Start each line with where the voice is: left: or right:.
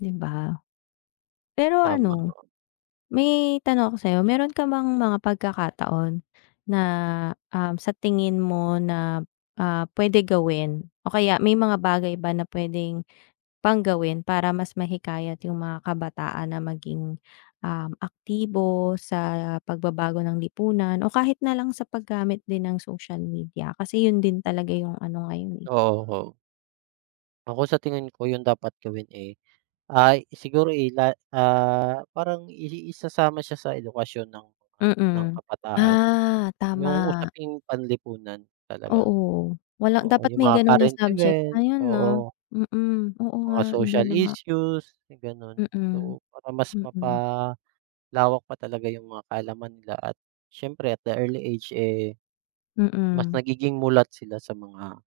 left: 'Di ba? Pero
right: Tama
left: ano,
right: po.
left: may tanong ako, sa'yo. Meron ka bang mga pagkakataon na, um, sa tingin mo na, ah, pwede gawin o kaya may mga bagay ba na pwedeng pang gawin para mas mahikayat yung mga kabataan na maging, um, aktibo sa pagbabago ng lipunan o kahit na lang sa paggamit din ng social media? Kasi yun din talaga yung ano ngayon, eh.
right: Oho. Ako sa tingin ko, yung dapat gawin, eh, ay siguro, eh, la ah, parang i i isasama siya sa edukasyon ng ng
left: Mm.
right: kabataan,
left: Ah,
right: yung
left: tama.
right: usaping panlipunan talaga,
left: Oo, wala
right: oo,
left: dapat
right: yung
left: may
right: mga
left: ganun na
right: current
left: subject
right: event,
left: ngayon 'no.
right: oo.
left: Mm, oo nga
right: Mga
left: iba
right: social
left: na nga.
right: issues, may ganun.
left: Mm,
right: So, para mas
left: mm.
right: mapalawak pa talaga yung mga kaalaman nila at siyempre at the early age, eh, mas
left: Mm.
right: nagiging mulat sila sa mga,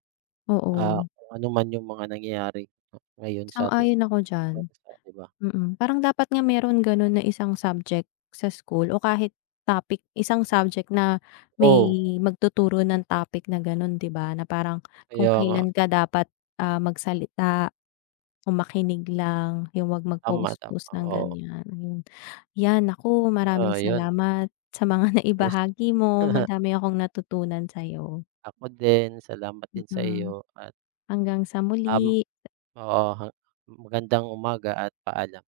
right: ah,
left: Oo.
right: kung ano man yung mga nangyayari, 'no, ngayon sa ating
left: Sang-ayon ako diyan,
right: bansa, 'di ba?
left: mm. Parang dapat nga meron ganun na isang subject sa school o kahit topic, isang subject na may
right: Oo.
left: magtuturo ng topic na gano'n, 'di ba, na parang kung
right: Kaya nga.
left: kailan ka dapat, ah, magsalita o makinig lang, yung wag
right: Tama,
left: mag-post
right: tama
left: post ng
right: oo.
left: gan'yan yun. Yan nako, maraming
right: Oh, yun.
left: salamat sa mga
right: Yes.
left: naibahagi mo madami akong natutunan sa'yo.
right: Ako din salamat din sa
left: Mm,
right: iyo at
left: hanggang sa
right: Um
left: muli.
right: Oo, ha magandang umaga at paalam.